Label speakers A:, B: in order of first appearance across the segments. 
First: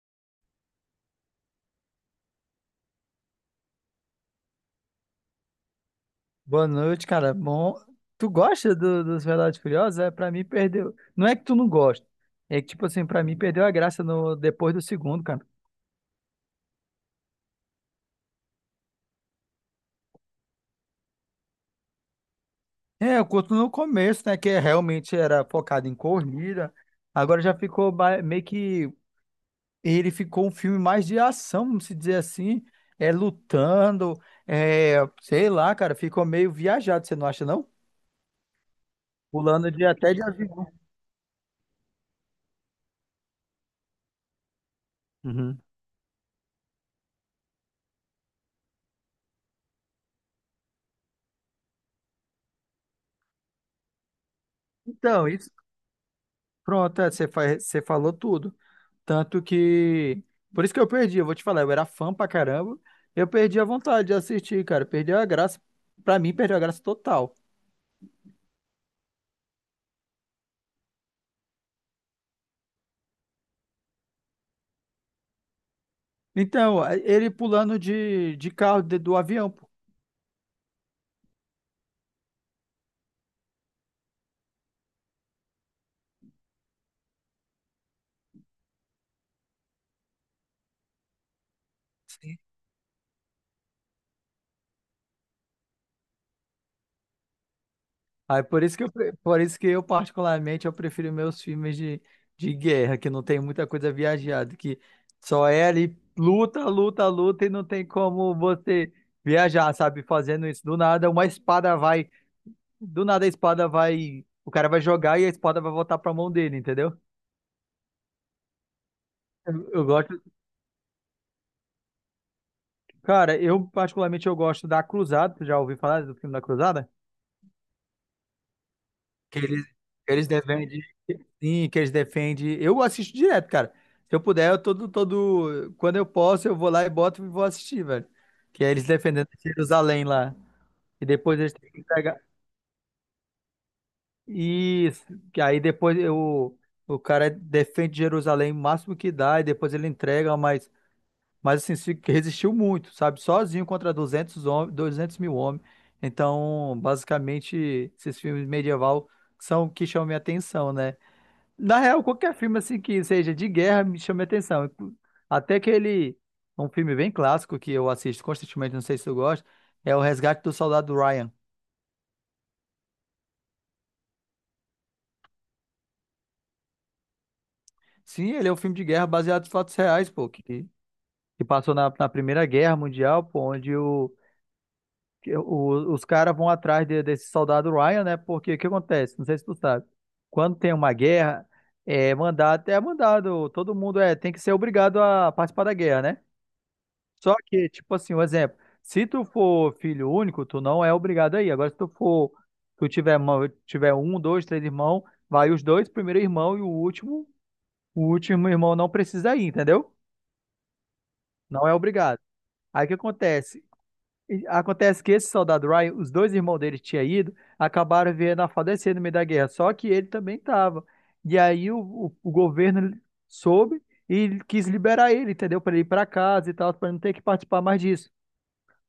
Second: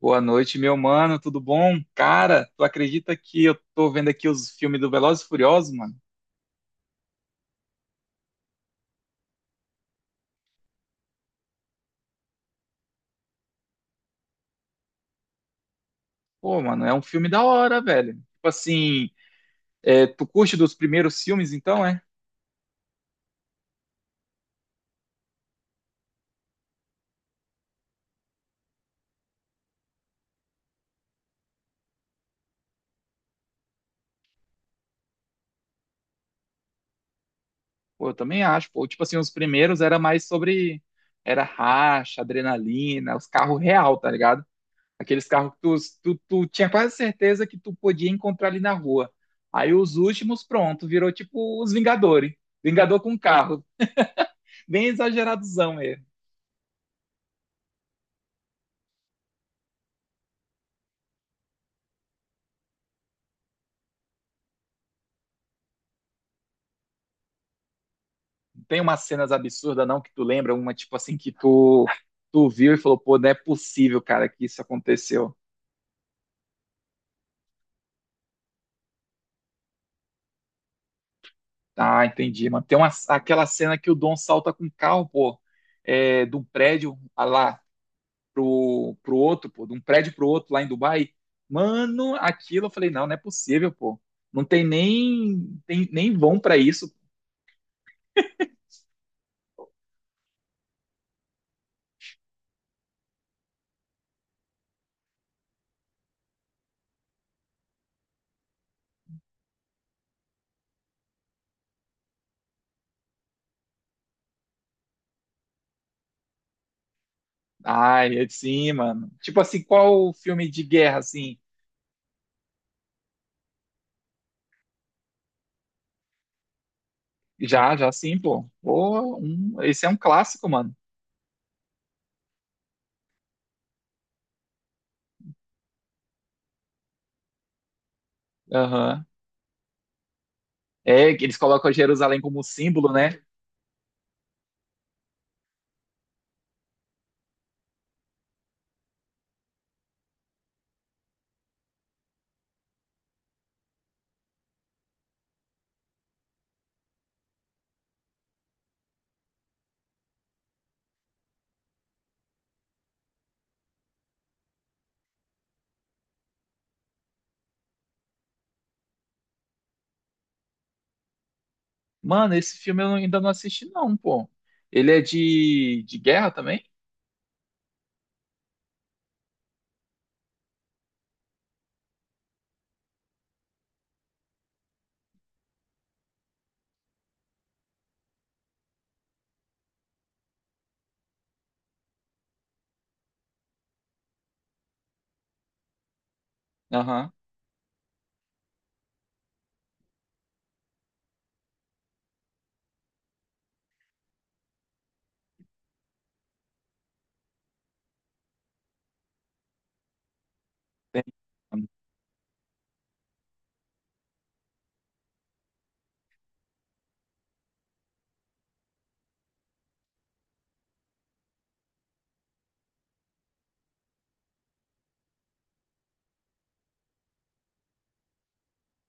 A: Boa noite, meu mano, tudo bom? Cara, tu acredita que eu tô vendo aqui os filmes do Velozes e Furiosos, mano?
B: Boa noite, cara. Bom, tu gosta dos Velozes e Furiosos? É, pra mim perdeu. Não é que tu não gosta. É que, tipo assim, pra mim perdeu a graça no depois do segundo, cara.
A: Pô, mano, é um filme da hora, velho. Tipo assim, é, tu curte dos primeiros filmes, então, é?
B: É, eu curto no começo, né? Que realmente era focado em corrida. Agora já ficou meio que. Ele ficou um filme mais de ação, vamos se dizer assim. É lutando. É, sei lá, cara. Ficou meio viajado, você não acha, não?
A: Pô, eu também acho, pô. Tipo assim, os
B: Pulando
A: primeiros
B: de
A: era
B: até de
A: mais
B: avião.
A: sobre... Era racha, adrenalina, os carros real, tá ligado? Aqueles carros que
B: Uhum.
A: tu tinha quase certeza que tu podia encontrar ali na rua. Aí os últimos, pronto, virou tipo os Vingadores. Vingador com carro. Bem
B: Então, isso.
A: exageradozão mesmo.
B: Pronto, é, você falou tudo. Tanto que. Por isso que eu perdi, eu vou te falar, eu era fã pra caramba. Eu perdi a vontade de assistir, cara. Perdeu a graça. Pra mim, perdeu a graça total.
A: Tem umas cenas absurdas, não, que tu lembra? Uma, tipo assim, que tu viu e falou, pô, não é possível, cara, que isso aconteceu.
B: Então, ele pulando de carro do avião, pô.
A: Ah, entendi, mano. Tem uma, aquela cena que o Dom salta com o carro, pô, é, de um prédio ah lá pro outro, pô, de um prédio pro outro lá em Dubai. Mano,
B: Sim.
A: aquilo eu falei, não, não é possível, pô. Não tem nem, tem, nem vão pra isso.
B: Aí por isso que eu, por isso que eu, particularmente, eu prefiro meus filmes de guerra, que não tem muita coisa viajada, que só é ali luta, luta, luta, e não tem como você viajar, sabe? Fazendo isso do nada, uma espada vai. Do nada a espada vai. O cara vai jogar e a espada vai voltar pra mão dele, entendeu?
A: Ai, é sim, mano. Tipo
B: Eu,
A: assim,
B: eu
A: qual
B: gosto.
A: filme de guerra, assim?
B: Cara, eu particularmente eu gosto da Cruzada. Tu já ouviu falar do filme da Cruzada?
A: Já, já sim, pô. Pô,
B: Que eles,
A: esse é um
B: eles
A: clássico, mano.
B: defendem. Sim, que eles defendem. Eu assisto direto, cara. Se eu puder, eu todo, todo. Quando eu posso, eu vou lá e boto e vou assistir, velho. Que é eles
A: Aham.
B: defendendo Jerusalém lá. E
A: É, que eles
B: depois eles têm
A: colocam
B: que pegar.
A: Jerusalém como símbolo, né?
B: Isso. Que aí depois eu, o cara defende Jerusalém o máximo que dá, e depois ele entrega, mas. Mas assim, resistiu muito, sabe? Sozinho contra 200 homens, 200 mil homens. Então, basicamente, esses filmes medieval são o que chamam minha atenção, né? Na real, qualquer filme assim que seja de guerra me chama minha atenção. Inclu- Até aquele, um filme bem clássico que eu assisto constantemente, não sei se tu gosta, é O Resgate do Soldado Ryan.
A: Mano, esse filme eu ainda não assisti, não, pô. Ele é de guerra também?
B: Sim, ele é um filme de guerra baseado em fatos reais, pô, que passou na Primeira Guerra Mundial, pô, onde os caras vão atrás desse soldado Ryan, né? Porque o que acontece? Não sei se tu sabe. Quando tem uma guerra, é mandado, todo mundo é, tem que ser obrigado a participar da guerra, né?
A: Aham.
B: Só que, tipo assim, um exemplo, se tu for filho único, tu não é obrigado aí. Agora, se tu for, tu tiver, tiver um, dois, três irmãos, vai os dois, primeiro irmão e o último irmão não precisa ir, entendeu?
A: Tem.
B: Não é obrigado. Aí o que acontece? E acontece que esse soldado Ryan, os dois irmãos dele tinham ido, acabaram vendo a falecer no meio da guerra, só que ele também estava. E aí o governo soube e quis liberar ele, entendeu? Para ele ir para casa e tal, para não ter que participar mais disso,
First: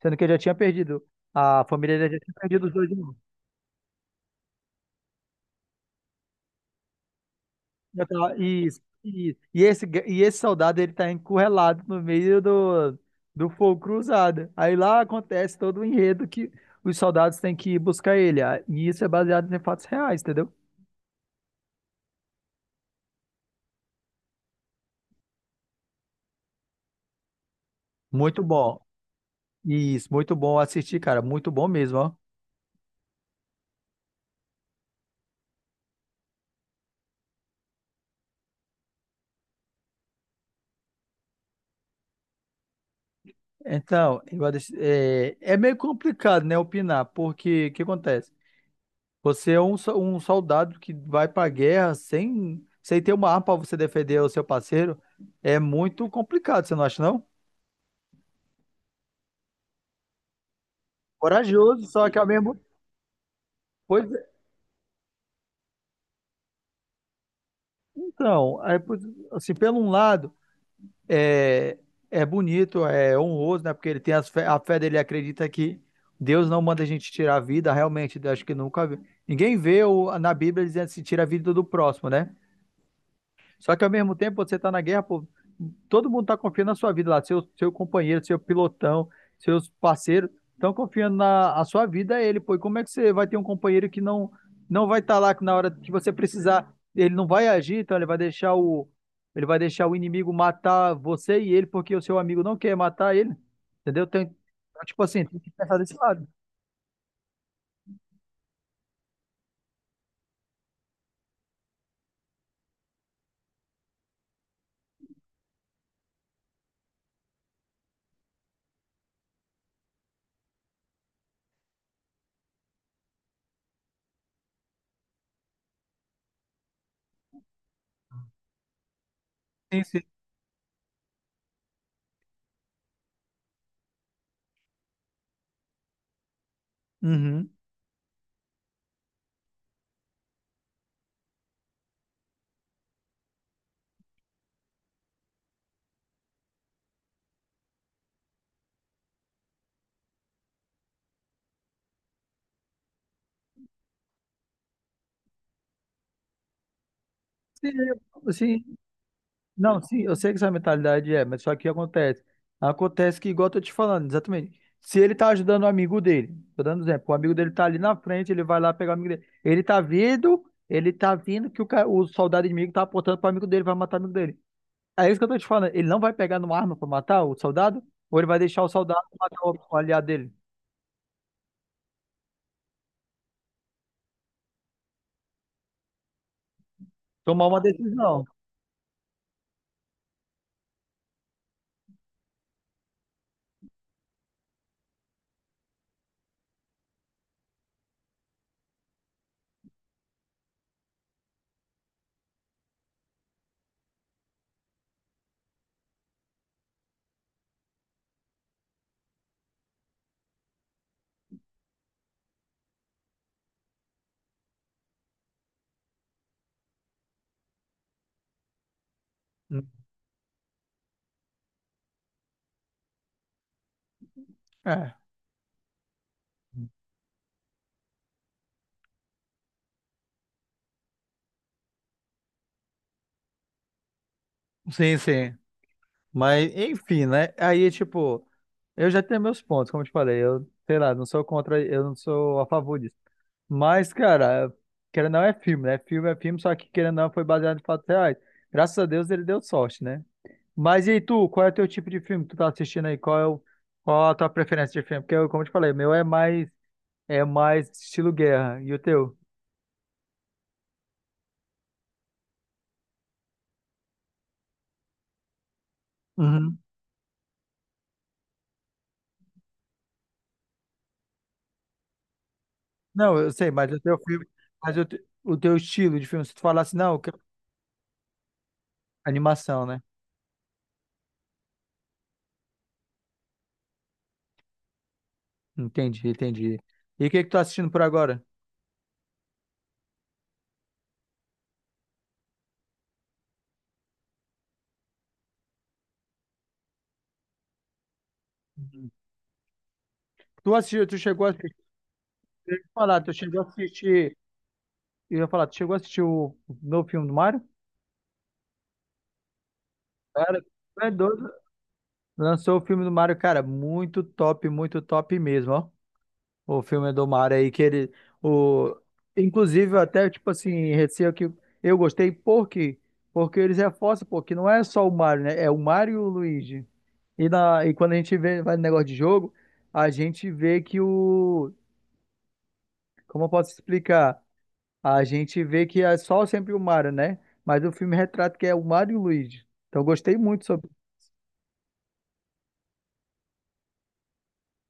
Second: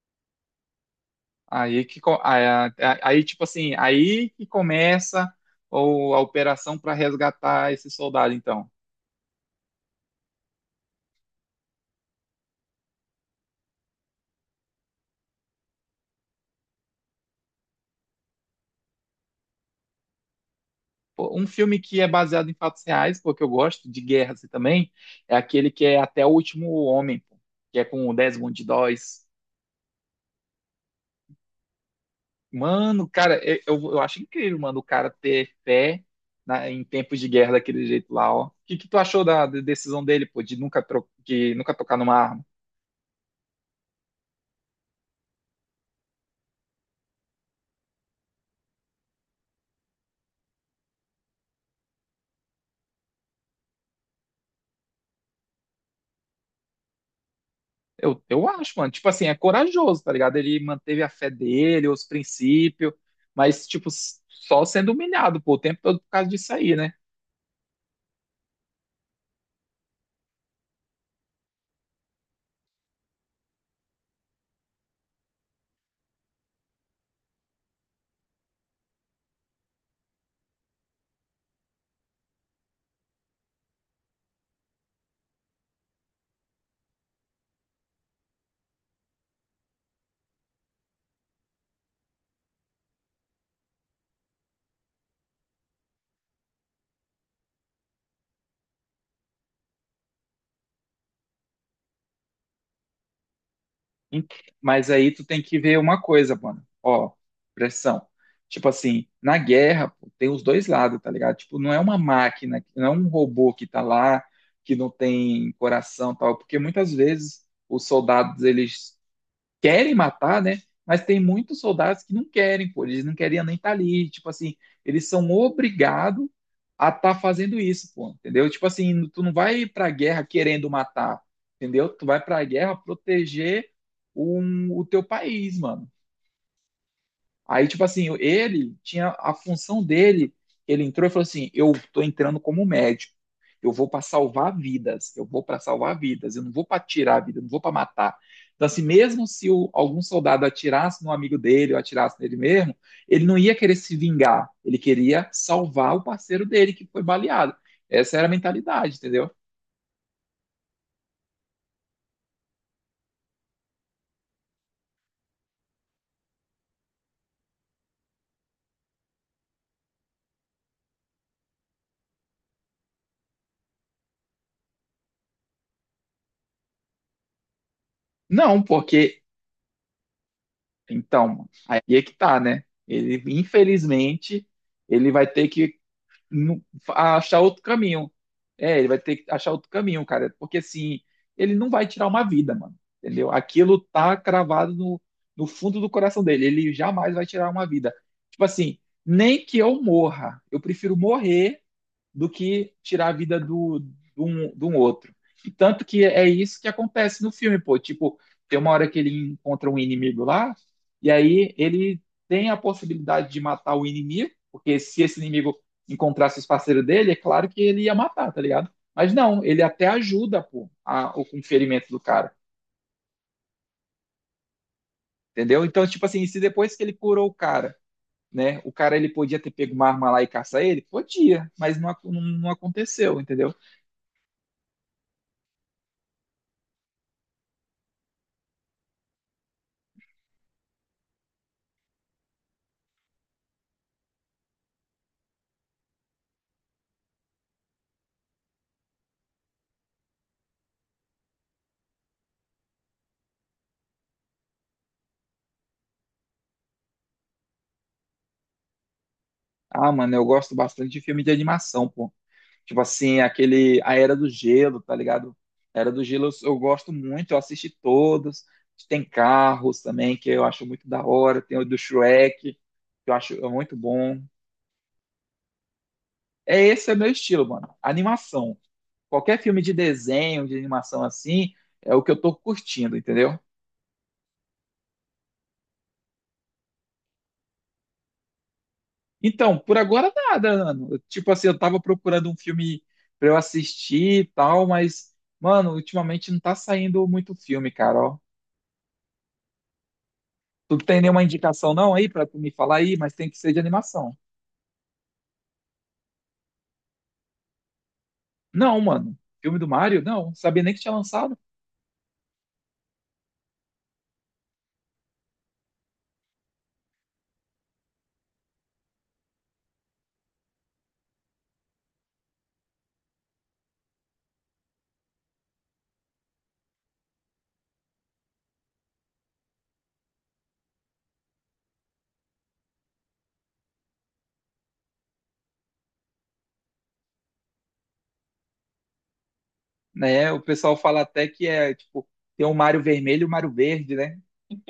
B: sendo que ele já tinha perdido, a
A: Aí
B: família
A: que
B: dele
A: co-
B: já tinha
A: aí,
B: perdido
A: a-
B: os dois irmãos.
A: aí, tipo assim, aí que começa a operação para resgatar esse
B: Já
A: soldado,
B: tá-
A: então.
B: isso, isso. E esse soldado ele tá encurralado no meio do, do fogo cruzado. Aí lá acontece todo o enredo que os soldados têm que ir buscar ele. Ah, e isso é baseado em fatos reais, entendeu?
A: Pô, um filme que é baseado em fatos reais, porque eu gosto de guerra assim, também, é aquele que é Até o Último Homem, pô, que é com o
B: Muito
A: Desmond
B: bom.
A: Doss.
B: Isso, muito bom assistir, cara. Muito bom mesmo, ó.
A: Mano, cara, eu acho incrível, mano, o cara ter fé em tempos de guerra daquele jeito lá, ó. O que, que tu achou da, da decisão dele, pô, de nunca, de nunca tocar numa arma?
B: Então, é, é meio complicado, né, opinar, porque o que acontece? Você é um, um soldado que vai pra guerra sem, sem ter uma arma pra você defender o seu parceiro. É muito complicado, você não acha, não?
A: Eu acho, mano, tipo assim, é corajoso, tá ligado? Ele manteve a fé
B: Corajoso,
A: dele, os
B: só que ao mesmo.
A: princípios, mas, tipo,
B: Pois é,
A: só sendo humilhado, pô, o tempo todo por causa disso aí, né?
B: então, aí, pois, assim, pelo um lado, é, é bonito, é honroso, né? Porque ele tem a fé dele, acredita que Deus não manda a gente tirar a vida, realmente, eu acho que nunca vi. Ninguém vê na Bíblia dizendo se tira a vida do próximo, né? Só que ao mesmo tempo você está na guerra, pô, todo mundo está confiando na sua vida lá, seu companheiro, seu pilotão, seus parceiros estão confiando na a sua vida a ele, pô. E como é que você vai ter um companheiro que não vai estar lá que na hora que você precisar, ele não vai agir, então ele vai deixar o inimigo matar você e ele porque o seu amigo não quer matar ele, entendeu? Tem,
A: Ent-
B: então,
A: Mas
B: tipo
A: aí tu
B: assim, tem
A: tem
B: que
A: que ver
B: pensar desse
A: uma
B: lado.
A: coisa, mano. Ó, pressão. Tipo assim, na guerra, pô, tem os dois lados, tá ligado? Tipo, não é uma máquina, não é um robô que tá lá, que não tem coração, e tal, porque muitas vezes os soldados, eles querem matar, né? Mas tem muitos soldados que não querem, pô, eles não queriam nem estar ali. Tipo assim, eles são obrigados a estar fazendo isso, pô, entendeu? Tipo assim, tu não vai
B: Sim,
A: pra
B: sim.
A: guerra querendo matar, entendeu? Tu vai pra guerra proteger um, o teu país, mano.
B: Uhum.
A: Aí, tipo assim, ele tinha a função dele. Ele entrou e falou assim: eu tô entrando como médico. Eu vou para salvar vidas. Eu vou para salvar vidas. Eu não vou para tirar a vida. Eu não vou para matar. Então, assim, mesmo se algum soldado atirasse no amigo dele ou atirasse nele mesmo, ele não ia querer se vingar. Ele queria salvar o parceiro dele que foi baleado.
B: Sim,
A: Essa era a
B: eu- sim,
A: mentalidade, entendeu?
B: não, sim, eu sei que essa mentalidade é, mas só que acontece. Acontece que, igual eu tô te falando, exatamente. Se ele tá ajudando o amigo dele, tô dando um exemplo, o amigo dele tá ali na frente, ele vai lá pegar o amigo dele. Ele tá vindo que o soldado inimigo tá apontando pro amigo dele, vai matar o amigo dele. É isso que eu tô te falando. Ele não vai pegar numa arma pra matar o soldado? Ou ele vai
A: Não,
B: deixar o soldado
A: porque,
B: matar o aliado dele?
A: então, aí é que tá, né? Ele, infelizmente, ele vai ter que não- a achar
B: Tomar
A: outro
B: uma
A: caminho.
B: decisão.
A: É, ele vai ter que achar outro caminho, cara, porque assim, ele não vai tirar uma vida, mano, entendeu? Aquilo tá cravado no, no fundo do coração dele, ele jamais vai tirar uma vida. Tipo assim, nem que eu morra, eu prefiro morrer do que tirar a vida do, do um outro. E tanto que é isso que acontece no filme, pô. Tipo, tem uma hora que ele encontra um inimigo lá, e aí ele tem a possibilidade de matar o inimigo, porque se esse inimigo encontrasse os parceiros dele, é claro que ele ia matar, tá ligado? Mas não, ele até ajuda, pô, a, o, ferimento do cara,
B: É.
A: entendeu? Então, tipo assim, se depois que ele curou o cara, né, o cara ele podia ter pego uma arma lá e caçar ele? Podia, mas não, não, não aconteceu, entendeu?
B: Sim, sim. Mas, enfim, né? Aí, tipo, eu já tenho meus pontos, como eu te falei. Eu, sei lá, não sou contra, eu não sou a favor disso. Mas, cara, querendo ou não é filme, né? Filme é filme, só que querendo ou não foi baseado em fatos reais. Graças a Deus ele deu sorte, né? Mas e aí, tu, qual é o teu tipo de filme que tu tá assistindo aí? Qual é o, qual a tua preferência de filme? Porque, eu, como eu te falei, o meu é mais estilo guerra. E o teu?
A: Ah, mano, eu gosto bastante de filme de animação, pô. Tipo assim, aquele A Era do Gelo, tá ligado? A Era do Gelo eu
B: Uhum.
A: gosto muito, eu assisti todos. Tem Carros também, que eu acho muito da hora. Tem o do Shrek, que eu
B: Não, eu
A: acho é
B: sei, mas
A: muito
B: o teu
A: bom.
B: filme, mas o teu estilo de filme, se tu
A: É
B: falasse,
A: esse é
B: não,
A: o
B: eu
A: meu
B: quero
A: estilo, mano. Animação. Qualquer filme
B: animação,
A: de
B: né?
A: desenho, de animação assim, é o que eu tô curtindo, entendeu?
B: Entendi, entendi. E o que que tu tá assistindo por agora?
A: Então, por agora nada, mano. Tipo assim, eu tava procurando um filme pra eu assistir e tal, mas, mano, ultimamente não tá saindo muito filme, cara, ó. Tu
B: Tu
A: tem nenhuma
B: chegou a assistir,
A: indicação não aí pra tu me
B: eu ia
A: falar aí,
B: falar,
A: mas
B: tu
A: tem que
B: chegou a
A: ser de animação.
B: assistir, eu ia falar, tu chegou a assistir o novo filme do Mario?
A: Não, mano. Filme do Mario? Não,
B: Cara,
A: sabia nem que
B: tu é
A: tinha
B: doido.
A: lançado.
B: Lançou o filme do Mario, cara, muito top mesmo, ó. O filme do Mario aí, que ele, o, inclusive eu até, tipo assim, receio que eu gostei, por quê? Porque eles reforçam, porque não é só o Mario, né? É o Mario e o Luigi. E quando a gente vê, vai no negócio de jogo, a gente vê que o como eu posso explicar? A gente vê que é só sempre o Mario, né? Mas o filme retrata que é o Mario e o Luigi. Então eu gostei
A: Né? O
B: muito sobre.
A: pessoal fala até que é, tipo, tem o Mario vermelho e o Mario verde, né?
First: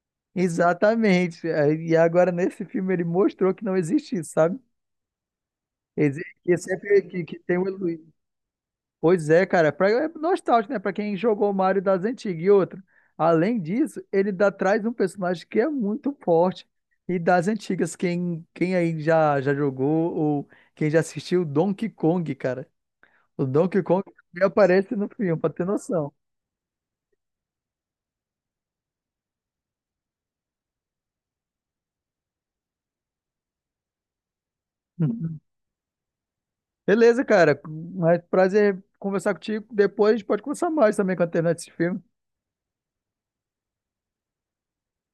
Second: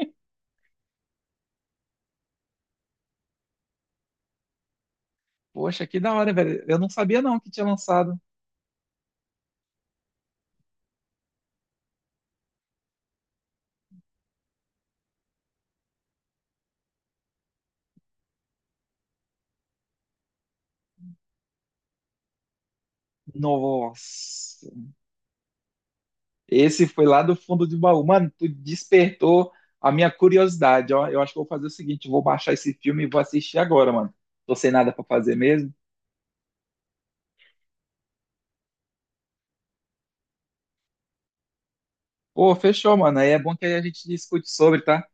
B: Exatamente. É, e agora nesse filme ele mostrou que não existe isso, sabe?
A: Poxa, que da hora,
B: Existe que é
A: velho. Eu não
B: sempre
A: sabia não
B: que
A: que
B: tem o
A: tinha
B: Luigi.
A: lançado.
B: Pois é, cara. Pra, é nostálgico, né? Pra quem jogou o Mario das antigas e outro. Além disso, ele dá, traz um personagem que é muito forte. E das antigas, quem, quem aí já, já jogou ou quem já assistiu Donkey Kong, cara. O Donkey Kong também
A: Nossa.
B: aparece no filme, pra ter noção.
A: Esse foi lá do fundo de baú. Mano, tu despertou a minha curiosidade. Ó, eu acho que eu vou fazer o seguinte: vou baixar esse filme e vou assistir agora, mano. Tô sem nada pra fazer mesmo.
B: Beleza, cara. Mas prazer conversar contigo. Depois a gente pode conversar mais também com a internet desse filme.
A: Pô, fechou, mano. Aí é bom que aí a gente discute sobre, tá?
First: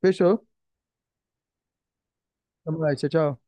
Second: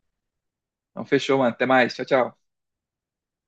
B: Fechou?
A: Então, fechou, mano. Até mais. Tchau, tchau.
B: Tamo mais. Tchau, tchau.